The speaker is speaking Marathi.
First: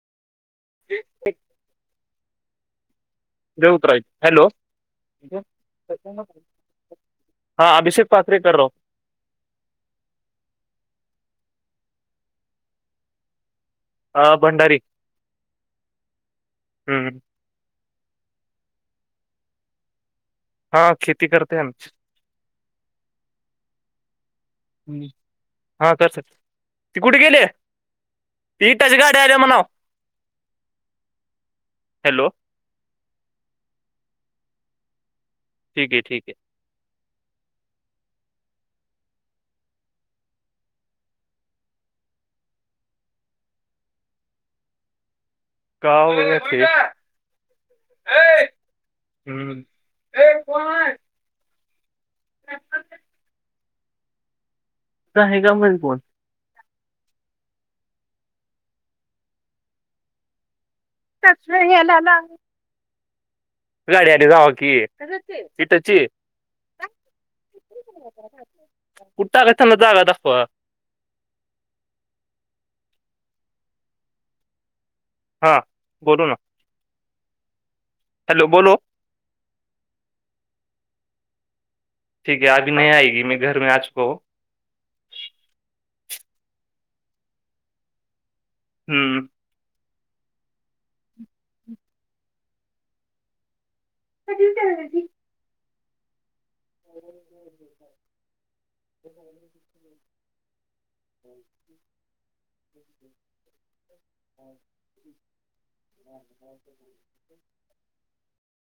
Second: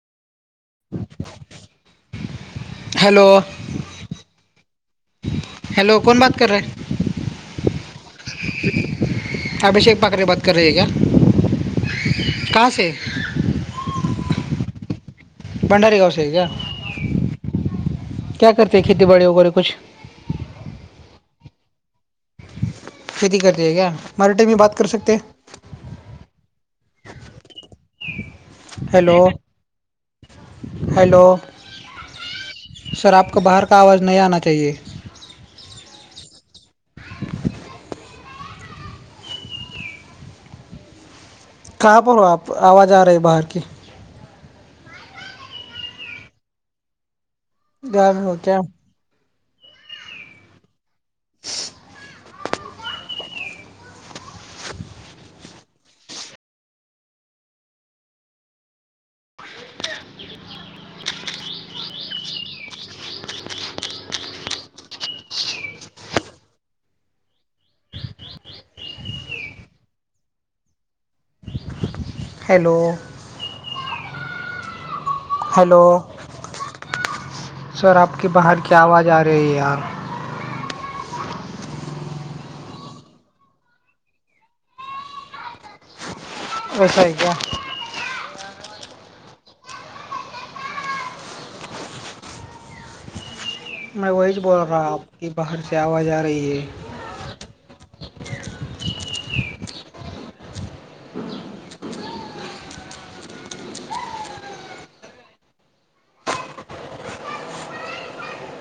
हू हेलो दे उतरय हॅलो हेलो कौन बात कर रहे हैं हा अभिषेक पाथकरे कर रहो अभिषेक पाकरे बाात कर रे क कासे अ भंडारी भंडारी गाव आहे क हम्म क्या करते खेती बाडी वगैरे कुछ हा खेती करते आम खेती करते आहे क मराे टेी बाात ह् हा स स ती कुठे गेली पीटच गाड्यार म्हणो हॅलो हॅलो सर आपक बाहेर का आवाज नाही आना चहीे ठीक आहे ठीक आहे काप हो आप आवाज आ रही बाहेर की होय ग गा होत हम्म ए कण आहे ल आहे का म कोण त यालाला गाडी आ जाव की सिटची कुठे टाकायचं चला जागा दाखवा हॅलो हा हॅलो बोलो ना सर आप के हॅलो बाहेर क बोलो आवाज आ रही यार ठीक आहे अभी नाही आयग मी घरे आजको वसा आहे का हम्म म वहेच बोल रहा आप की बाहेरची आवाज आ रही आहे विकायचा आवाज येत नाही चक चक